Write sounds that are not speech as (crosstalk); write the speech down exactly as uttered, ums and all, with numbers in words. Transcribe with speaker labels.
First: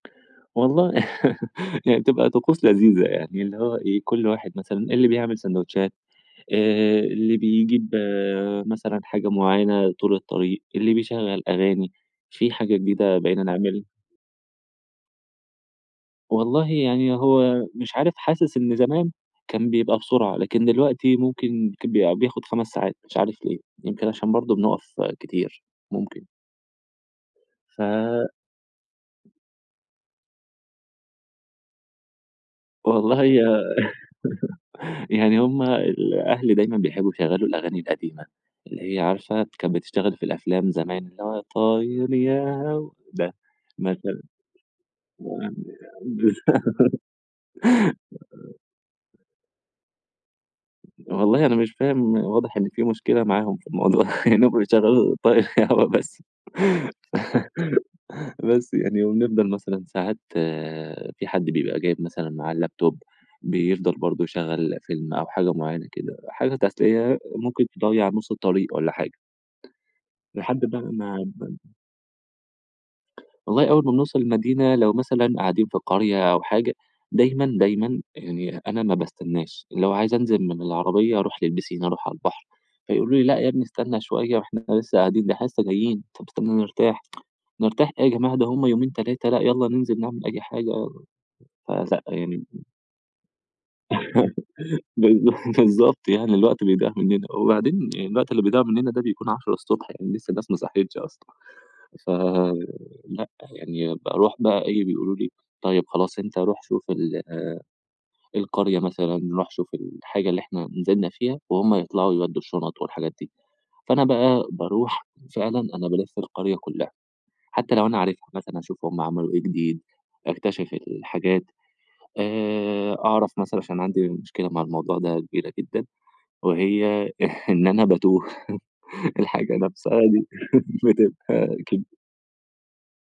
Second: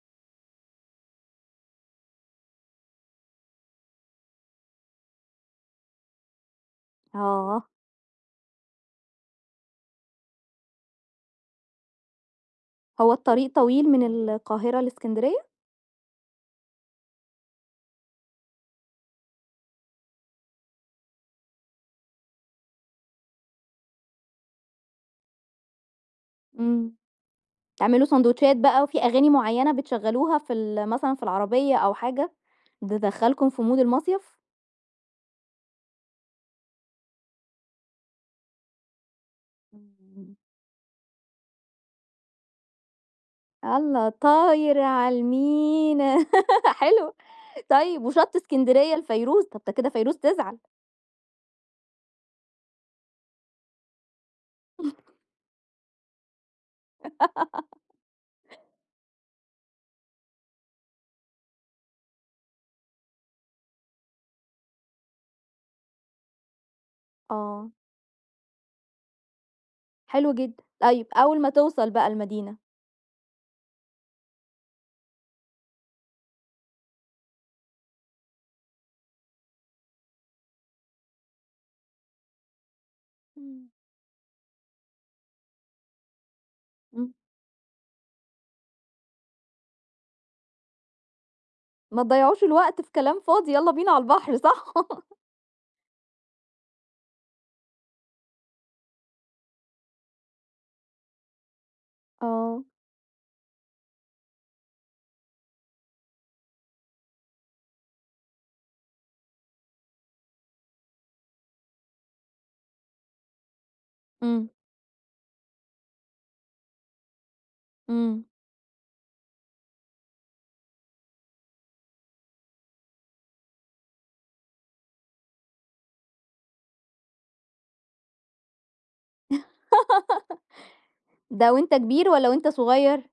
Speaker 1: والله، (chuckles) هي تبقى طقوس لذيذة يعني اللي هو إيه، كل واحد مثلًا اللي بيعمل ساندوتشات، آآ، اللي
Speaker 2: آه
Speaker 1: بيجيب مثلًا حاجة معيّنة طول الطريق، اللي بيشغّل أغاني. في حاجة
Speaker 2: هو
Speaker 1: جديدة بقينا
Speaker 2: الطريق
Speaker 1: نعمل
Speaker 2: طويل من القاهرة لإسكندرية؟
Speaker 1: والله يعني هو مش عارف، حاسس إن زمان كان بيبقى بسرعة، لكن دلوقتي ممكن كب بياخد خَمَس ساعات مش عارف ليه؟ يمكن عشان برضه بنُقَف كتير، ممكن.
Speaker 2: إمم.
Speaker 1: ف
Speaker 2: تعملوا ساندوتشات بقى وفي أغاني معيّنة بتشغّلوها في ال مثلًا في العربية أو حاجة،
Speaker 1: والله، هي
Speaker 2: تدخّلكم في مود المصيف؟
Speaker 1: (chuckles) يعني هم الأهل دايمًا بيحبّوا يشغّلوا الأغاني القديمة، اللي هي عارفة كانت بتشتغل في
Speaker 2: إمم.
Speaker 1: الأفلام زمان اللي هو، طاير يا هَوا ده،
Speaker 2: الله،
Speaker 1: مثلًا
Speaker 2: طاير على
Speaker 1: (unintelligible)
Speaker 2: المينا، (laughs)
Speaker 1: (laughs)
Speaker 2: حلو. طيب، وِشَط إسكندرية لفيروز، طب ده كده فيروز تزعل.
Speaker 1: والله أنا مش فاهم، واضح إن في مشكلة معاهم في الموضوع، لإنّهم
Speaker 2: (chuckles)
Speaker 1: بيشغّلوا طاير يا هَوا بس. (laughs)
Speaker 2: (laughs)
Speaker 1: بس يعني. وبنفضل مثلًا ساعات في حد بيبقى جايب مثلًا معاه اللاب توب، بيفضل برضه يشغّل فيلم أو حاجة معيّنة كده، حاجة تسلية ممكن
Speaker 2: آه
Speaker 1: تضّيع نُص الطريق والّا حاجة.
Speaker 2: حلو
Speaker 1: لحد
Speaker 2: جدًا.
Speaker 1: بقى
Speaker 2: طيب،
Speaker 1: ما
Speaker 2: أول ما
Speaker 1: (unintelligible)
Speaker 2: توصل بقى المدينة؟
Speaker 1: والله أول ما بِنوصل المدينة لو مثلًا قاعدين في قرية أو حاجة دايمًا، دايمًا يعني أنا ما باستنّاش، لو عايز أنزل من العربية أروح للبيسين، أروح على البحر. فيقولوا لي: "لأ يا بني
Speaker 2: إمم.
Speaker 1: استنّى شوية وإحنا لسّه قاعدين، ده إحنا لسّه جايين، طَب استنّى نرتاح."
Speaker 2: إمم.
Speaker 1: (tsk) "نرتاح إيه يا جماعة ده هم يومين، تلاتة، لأ، يالّا ننزل نعمل أي حاجة." ف ذ
Speaker 2: ما
Speaker 1: يعني
Speaker 2: تضيّعوش
Speaker 1: إمم.
Speaker 2: الوقت في كلام فاضي، يالّا بينا على البحر، صح؟
Speaker 1: (laughs)
Speaker 2: (chuckles)
Speaker 1: بالض بالضبط يعني الوقت بيضيع منّنا. وبعدين الوقت اللي بيضع منّنا ده بيكون عشرة الصبح يعني لسّه الناس ما صحيتش أصلًا.
Speaker 2: آه.
Speaker 1: فلأ، يعني باروح بقى إيه، بيقولوا لي: "طيب خلاص أنت روح شوف ال القرية مثلًا، روح شوف الحاجة اللي إحنا نزلنا فيها." وهم يطلعوا يودّوا الشُنَط والحاجات دي. فأنا بقى
Speaker 2: إمم.
Speaker 1: باروح فعلًا أنا بالِف القرية كُلّها، حتّى لو أنا
Speaker 2: إمم.
Speaker 1: عارفها مثلًا هاشوف هم عملوا إيه جديد، أكتِشف الحاجات، آآ أعرف مثلًا عشان عندي مشكلة مع الموضوع ده كبيرة جدًا، وهي (chuckles) إن أنا باتوه، (chuckles) الحاجة نفسها دي (chuckles)
Speaker 2: (laughs) ده
Speaker 1: بتبقى
Speaker 2: وأنت
Speaker 1: كد
Speaker 2: كبير والّا وأنت صغير؟